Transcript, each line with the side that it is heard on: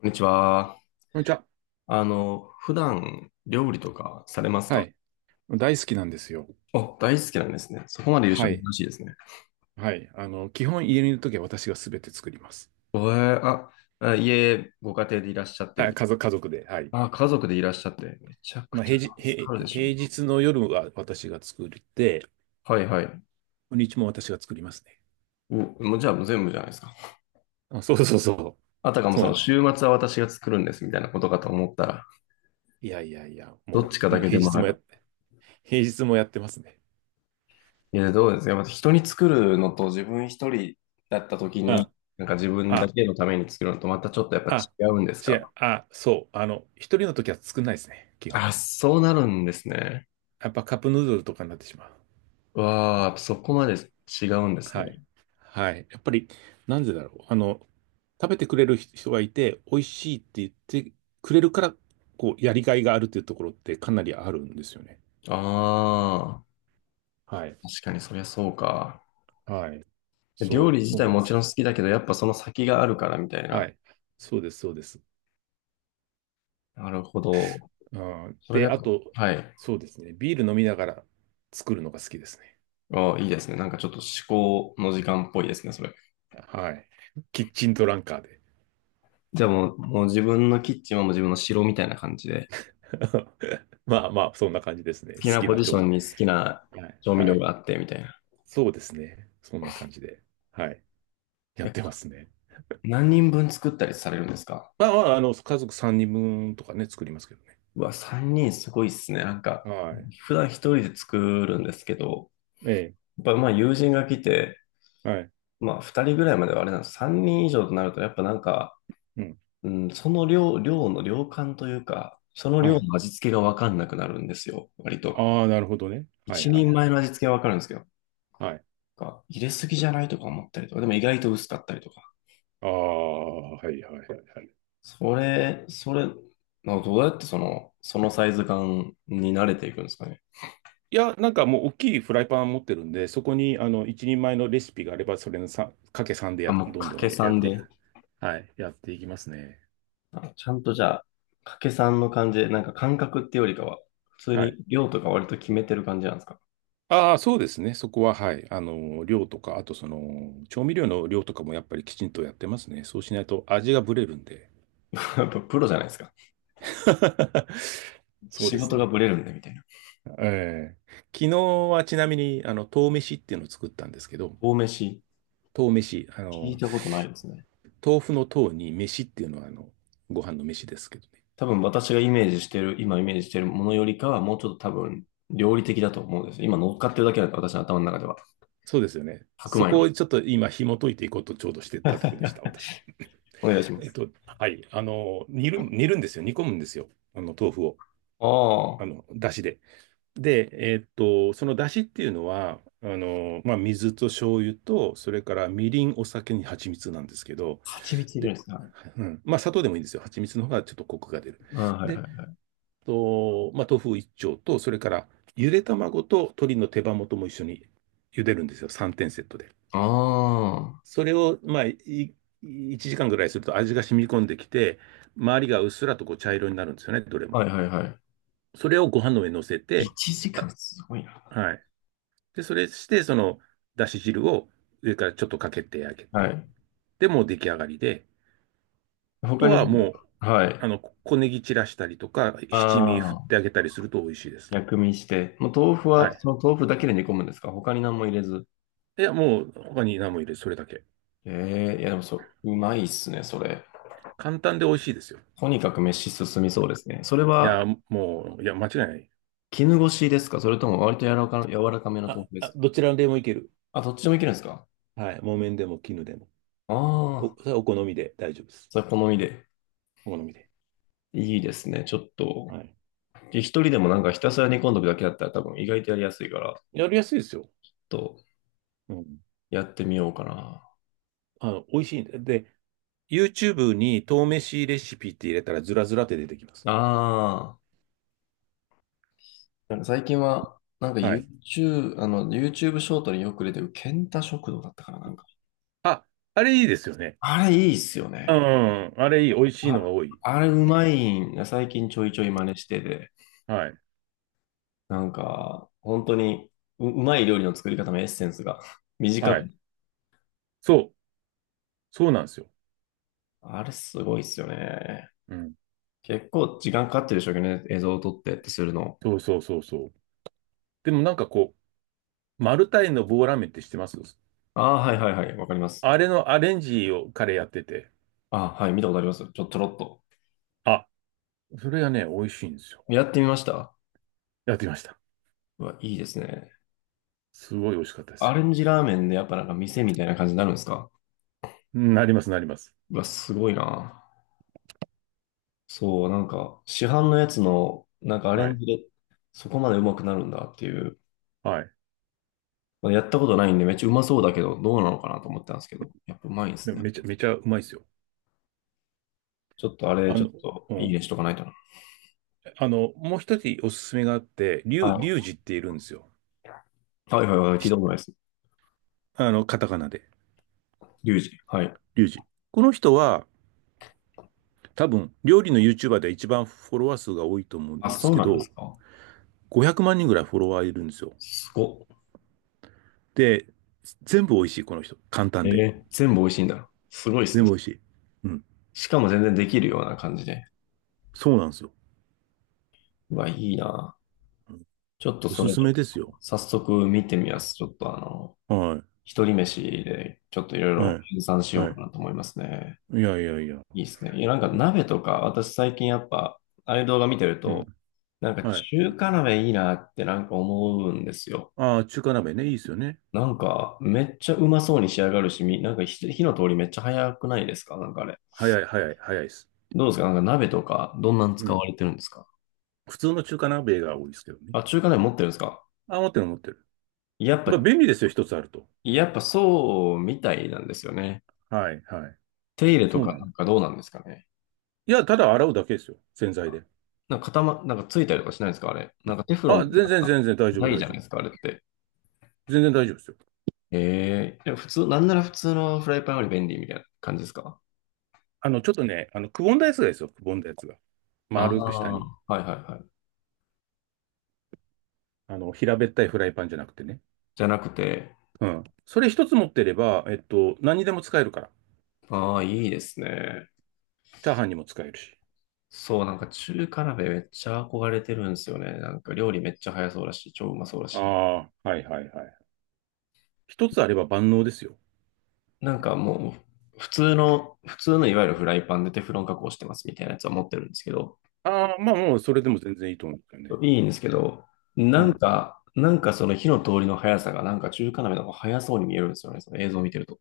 left: こんにちは。
right: こんにちは。
left: 普段料理とかされます
right: は
left: か？
right: い。大好きなんですよ。
left: お大好きなんですね。そこまで言う人
right: は
left: は
right: い。
left: 珍しいですね。
right: はい。基本家にいるときは私がすべて作ります。
left: えー、あ、あ家、ご家庭でいらっしゃって
right: はい
left: る。
right: 家族で。はい。
left: あ、家族でいらっしゃって。めちゃく
right: まあ、
left: ち
right: 平
left: ゃ
right: 日、
left: 助かる
right: 平、
left: でしょ。
right: 平日の夜は私が作って、
left: はいはい。
right: 土日も私が作りますね。
left: お、もうじゃあもう全部じゃないですか。
right: あ、そうそうそう。
left: あたかも
right: そう
left: そ
right: なん
left: の
right: ですよ。
left: 週末は私が作るんですみたいなことかと思ったら、
right: いやいやいや、
left: どっ
right: も
left: ちか
right: う、
left: だ
right: もう
left: けでもなく。
right: 平日もやってますね。
left: いや、どうですか。やっぱ人に作るのと自分一人だった時
right: あ、
left: に、なんか自分だ
right: あ、
left: けのために作るのとまたちょっとやっぱ
right: あ、
left: 違うんです
right: 違
left: か？
right: う、あ、そう。一人のときは作んないですね。基本。
left: あ、そうなるんですね。
right: やっぱカップヌードルとかになってしまう。
left: わあ、そこまで違うんです
right: はい。
left: ね。
right: はい。やっぱり、なんでだろう。食べてくれる人がいて、美味しいって言ってくれるから、こう、やりがいがあるっていうところってかなりあるんですよね。
left: ああ、
right: はい。
left: 確かにそりゃそうか。
right: はい。そ
left: 料
right: う、
left: 理自
right: そう
left: 体
right: なん
left: も
right: で
left: ち
right: す
left: ろ
right: よ。
left: ん好きだけど、やっぱその先があるからみたい
right: は
left: な。
right: い。そうです、そうです。
left: なるほど。
right: うん、
left: それ
right: で、
left: が、
right: あと、
left: はい。
right: そうですね。ビール飲みながら作るのが好きですね。
left: ああ、いいですね。なんかちょっと思考の時間っぽいですね、それ。
right: はい。キッチントランカーで。
left: じゃあもう自分のキッチンはもう自分の城みたいな感じで、
right: まあまあ、そんな感じですね。
left: 好き
right: 好
left: な
right: き
left: ポ
right: な
left: ジシ
right: 調
left: ョ
right: 味。
left: ンに好きな
right: はい。
left: 調味
right: は
left: 料
right: い。
left: があってみたいな。
right: そうですね。そんな感じで。はい。やってま
left: え
right: すね。
left: 何人分作ったりされるんですか？
right: まあまあ、家族3人分とかね、作りますけどね。
left: うわ、3人すごいっすね。なんか、
right: はい。
left: 普段一人で作るんですけど、
right: え
left: やっぱまあ友人が来て、
right: え、はい、
left: まあ2人ぐらいまではあれなんです。3人以上となると、やっぱなんか、
right: うん、
left: うん、その量の量感というか、その
right: は
left: 量
right: い。
left: の味付けがわかんなくなるんですよ、割と。
right: ああ、なるほどね。はいは
left: 一
right: いは
left: 人前
right: い。
left: の味付けはわかるんですけど、
right: はい。
left: なんか入れすぎじゃないとか思ったりとか、でも意外と薄かったりとか。
right: ああ、はいはいはいはい。
left: それ、それ、なんかどうやってそのサイズ感に慣れていくんですかね。
right: いや、なんかもう大きいフライパン持ってるんで、そこに一人前のレシピがあれば、それのさんかけさんで
left: あ、
right: や、
left: もう
right: どん
left: 掛
right: どん
left: け
right: やっ
left: 算
right: てい
left: で。
right: く。はい、やっていきますね。
left: あちゃんとじゃあ、掛け算の感じで、なんか感覚ってよりかは、普通
right: はい。
left: に量とか割と決めてる感じなんですか？
right: ああ、そうですね。そこは、はい。量とか、あとその、調味料の量とかもやっぱりきちんとやってますね。そうしないと味がブレるんで。
left: やっぱプロじゃないですか。
right: そう
left: 仕
right: です
left: 事が
right: ね。
left: ブレるんでみたいな。
right: ええ昨日はちなみに、豆飯っていうのを作ったんですけど、
left: 大飯、
right: 豆飯、
left: 聞いたことないですね。
right: 豆腐の豆に飯っていうのは、ご飯の飯ですけどね。
left: 多分私がイメージしてる、今イメージしてるものよりかは、もうちょっと多分料理的だと思うんですよ。今乗っかってるだけなんで、私の頭の中では。
right: そうですよね。
left: 白
right: そ
left: 米
right: こを
left: に。
right: ちょっと今紐解いていこうとちょうどしてたとこでした、私。
left: お願いします。
right: はい。煮るんですよ。煮込むんですよ。豆腐を。
left: ああ、
right: だしで。で、そのだしっていうのは、まあ、水と醤油と、それからみりん、お酒に蜂蜜なんですけど、
left: 蜂蜜入れる
right: で、
left: んですね。はい
right: うん。まあ、砂糖でもいいんですよ。蜂蜜の方がちょっとコクが出る。
left: ああ、はいは
right: で、
left: い。
right: と、まあ、豆腐一丁と、それからゆで卵と鶏の手羽元も一緒に茹でるんですよ。3点セットで。
left: あ
right: それを、まあ、1時間ぐらいすると味が染み込んできて、周りがうっすらとこう茶色になるんですよね、どれも。
left: あ、はいはいは
right: それをご飯の上に乗せ
left: い。
right: て、
left: 1時
right: あ、
left: 間すごいな。
right: はい。で、それして、その、だし汁を上からちょっとかけてあげ
left: は
right: て、
left: い。
right: で、もう出来上がりで、と
left: 他に、
right: はもう、
left: はい。
right: 小ネギ散らしたりとか、七味振っ
left: ああ、
right: てあげたりすると美味しいです。
left: 薬味して。もう豆腐
right: は
left: は、
right: い。
left: その豆腐だけで煮込むんですか？他に何も入れず。
right: いや、もう、他に何も入れず、それだけ。
left: ええいやでもそう、うまいっすね、それ。
right: 簡単で美味しいですよ。
left: とにかく飯進みそうですね。それ
right: い
left: は、
right: や、もう、いや、間違いない。
left: 絹ごしですかそれとも割と柔らかめの豆
right: あ、
left: 腐で
right: あ、
left: す
right: どちらでもいける。
left: か？あ、どっちでもいけるんですか？
right: はい。木綿でも絹でも。お、
left: あ
right: そ
left: あ、
right: れはお好みで大丈夫です。
left: それ好みで。
right: お好みで。
left: いいですね、ちょっと。
right: はい。
left: 一人でもなんかひたすら煮込んどくだけだったら多分意外とやりやすいから、
right: やりやすいですよ。
left: ちょっと
right: うん。
left: やってみようかな。
right: 美味しいんで。で、YouTube に豆飯レシピって入れたらずらずらって出てきます。
left: ああ。なんか最近は、なんか
right: はい。
left: YouTube、あの、YouTube ショートによく出てる、ケンタ食堂だったから、なんか。
right: あ、あれいいですよね。
left: あれいいっすよ
right: う
left: ね。
right: ん、あれいい。美味しいのが
left: あ、
right: 多い。
left: あれうまいんが最近ちょいちょい真似してて、
right: はい。
left: なんか、本当にうまい料理の作り方のエッセンスが 短
right: は
left: く。
right: い。そう、そうなんですよ。
left: あれすごいっすよね。
right: うん。
left: 結構時間かかってるでしょうけどね、映像を撮ってってするの。
right: そうそうそうそう。でもなんかこう、マルタイの棒ラーメンって知ってます？
left: ああ、はいはいはい、わかります。
right: あれのアレンジを彼やってて、
left: ああ、はい、見たことあります。ちょろっと。
right: あ、それがね、美味しいんですよ。
left: やってみました。
right: やってみました。
left: うわ、いいですね。
right: すごい美味しかったです
left: ア
right: よ。
left: レンジラーメンでやっぱなんか店みたいな感じになるんですか？
right: うんなります、なります。
left: うわ、すごいな。そう、なんか、市販のやつの、なんかアレ
right: は
left: ン
right: い。
left: ジで、そこまでうまくなるんだっていう。
right: はい。
left: まあやったことないんで、めっちゃうまそうだけど、どうなのかなと思ったんですけど、やっぱうまいんで
right: で
left: す
right: も
left: ね。
right: めちゃ、めちゃうまいですよ。
left: ちょっとあれ、
right: あ
left: ちょっ
right: の、
left: と、
right: う
left: いい
right: ん。
left: ねしとかないとな。
right: もう一つおすすめがあって、リュウ、
left: は
right: リュ
left: い。
right: ウジっているんですよ。
left: はいはいはい、聞い
right: し
left: たことないです。
right: カタカナで。
left: リュウジ。はい。
right: リュウジ。この人は、多分、料理の YouTuber で一番フォロワー数が多いと思う
left: あ、
right: んです
left: そう
right: け
left: なんで
right: ど、
left: すか。
right: 500万人ぐらいフォロワーいるんですよ。
left: すごっ。
right: で、全部美味しい、この人。簡単
left: え
right: で。
left: ー、全部美味しいんだ。すごいです
right: 全
left: ね。
right: 部美味しい。うん。
left: しかも全然できるような感じで。
right: そうなんですよ。
left: うわ、いいな。ちょっと
right: お
left: そ
right: す
left: れ、
right: すめですよ。
left: 早速見てみます。ちょっと
right: は
left: 一人飯でちょっといろい
right: い。は
left: ろ
right: い。
left: 計算しよ
right: は
left: うか
right: い。
left: なと思いますね。
right: いやいやいや。
left: いいですね。いや、なんか鍋とか、私最近やっぱ、ああいう動画見てる
right: う
left: と、
right: ん。
left: なんか
right: はい。
left: 中華鍋いいなってなんか思うんですよ。
right: ああ、中華鍋ね。いいですよね。
left: なんかめっちゃうまそうに仕上がるし、なんか火の通りめっちゃ早くないですかなんかあれ。
right: 早い、早い、早いです。
left: どうですかなんか鍋とか、どんなん
right: う
left: 使
right: ん。
left: われてるんですか？
right: 普通の中華鍋が多いですけどね。
left: あ、中華鍋持ってるんですか？
right: あ、持ってる、持ってる。
left: やっ
right: まあ、
left: ぱ、
right: 便利ですよ。一つあると。
left: やっぱそうみたいなんですよね。
right: はい、はい。
left: 手入れと
right: そう
left: か
right: な
left: な
right: んだ。
left: んかどうなんですかね。
right: いや、ただ洗うだけですよ。洗剤で。
left: なんか固ま、なんかついたりとかしないんですかあれ。なんかテフロン
right: あ、
left: とかなんか
right: 全然大丈
left: な
right: 夫、
left: い
right: 大
left: じゃ
right: 丈
left: な
right: 夫。
left: いですかあれって。
right: 全然大丈夫ですよ。
left: ええ、でも普通、なんなら普通のフライパンより便利みたいな感じですか？
right: ちょっとね、くぼんだやつが。
left: あ
right: 丸く下
left: あ、
right: に。
left: はいはいはい。
right: 平べったいフライパンじゃなくてね。
left: じゃなくて、
right: うん。それ一つ持ってれば、何にでも使えるから。
left: ああ、いいですね。
right: チャーハンにも使えるし。
left: そう、なんか中華鍋めっちゃ憧れてるんですよね。なんか料理めっちゃ早そうだし、超うまそうだ
right: あ
left: し。
right: あ、はいはいはい。一つあれば万能ですよ。
left: なんかもう、普通のいわゆるフライパンでテフロン加工してますみたいなやつは持ってるんですけど、
right: ああ、まあもう、それでも全然いいと思うんですよね。
left: いいんですけど、
right: う
left: なん
right: ん。
left: か、なんかその火の通りの速さが、なんか中華鍋の方が速そうに見えるんですよね、その映像を見てると。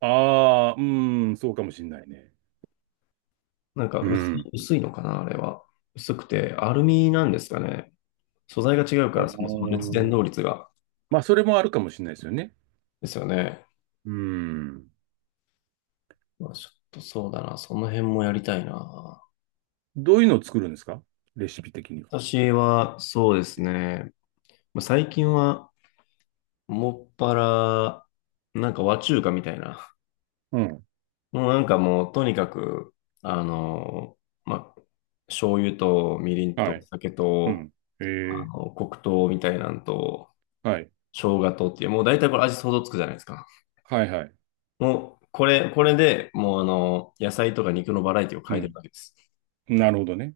right: ああ、うーん、そうかもしんないね。
left: なんか
right: う
left: 薄い、
right: ん。
left: 薄いのかな、あれは。薄くて、アルミなんですかね。素材が違うか
right: ああ、
left: ら、そもそも熱伝導率が。
right: まあ、それもあるかもしれないですよね。
left: ですよね。
right: うん。
left: まあ、ちょっとそうだな、その辺もやりたいな。
right: どういうのを作るんですか？レシピ的には。
left: 私は、そうですね。まあ最近は、もっぱら、なんか和中華みたいな。
right: うん。
left: もうなんかもう、とにかく、あの、まあ、醤油とみりんと
right: はい。
left: 酒
right: う
left: と、
right: ん。ええ
left: 黒糖みたいなんと、
right: はい。
left: 生姜とっていう、もう大体これ味想像つくじゃないですか。
right: はいはい。
left: もう、これでもう野菜とか肉のバラエティを
right: う
left: 変えてる
right: ん。
left: だけです。
right: なるほどね。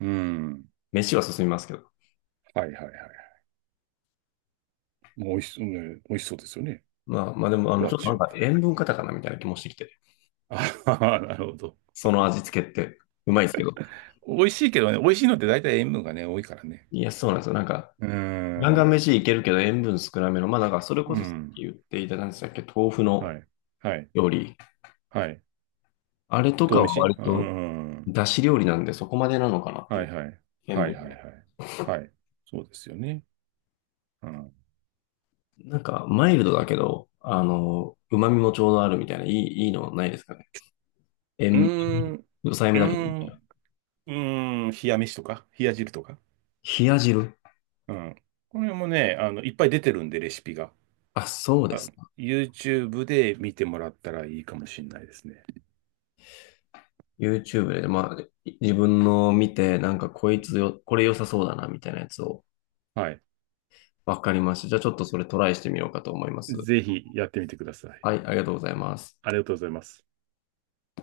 right: うん。
left: 飯は進みますけど。
right: はいはいはい。もう美味しそう、ね、美味しそうですよね。
left: まあでも、
right: 和
left: ちょっとなん
right: 中。
left: か塩分過多かなみたいな気もしてきて。
right: あははなるほど。
left: その味付けって、うまいですけど。
right: 美味しいけどね、美味しいのって大体塩分がね、多いからね。
left: いや、そうなんですよ。なんか、
right: うー
left: ガンガン
right: ん。
left: 飯いけるけど塩分少なめの、まあなんか、それこ
right: う
left: そさっ
right: ん。
left: き言っていただいたんでしたっけ、豆腐
right: は
left: の
right: い。はい。
left: 料理。
right: はい。
left: あれと
right: 豆
left: かは
right: 飯
left: 割
right: う
left: と、
right: ん。
left: 出汁料理なんでそこまでなのかなってい
right: はい
left: う、
right: はい。
left: 塩
right: はいは
left: 分
right: い
left: は。
right: はい。はい。そうですよね。うん。う
left: なんか、マイルドだけど、旨味もちょうどあるみたいな、いいのないですかね。塩、
right: ーん。う
left: 抑えめ
right: ー
left: だけど。
right: ん。うーん。冷や飯とか、冷や汁とか。
left: 冷や汁。
right: うん。これもね、いっぱい出てるんで、レシピが。
left: あ、そうで
right: あ、
left: すか。
right: YouTube で見てもらったらいいかもしれないですね。
left: YouTube で、まあ、自分の見て、なんかこいつよ、これ良さそうだな、みたいなやつを、
right: はい。
left: わかりました。じゃあちょっとそれトライしてみようかと思います。
right: ぜひやってみてください。
left: はい、ありがとうございます。
right: ありがとうございます。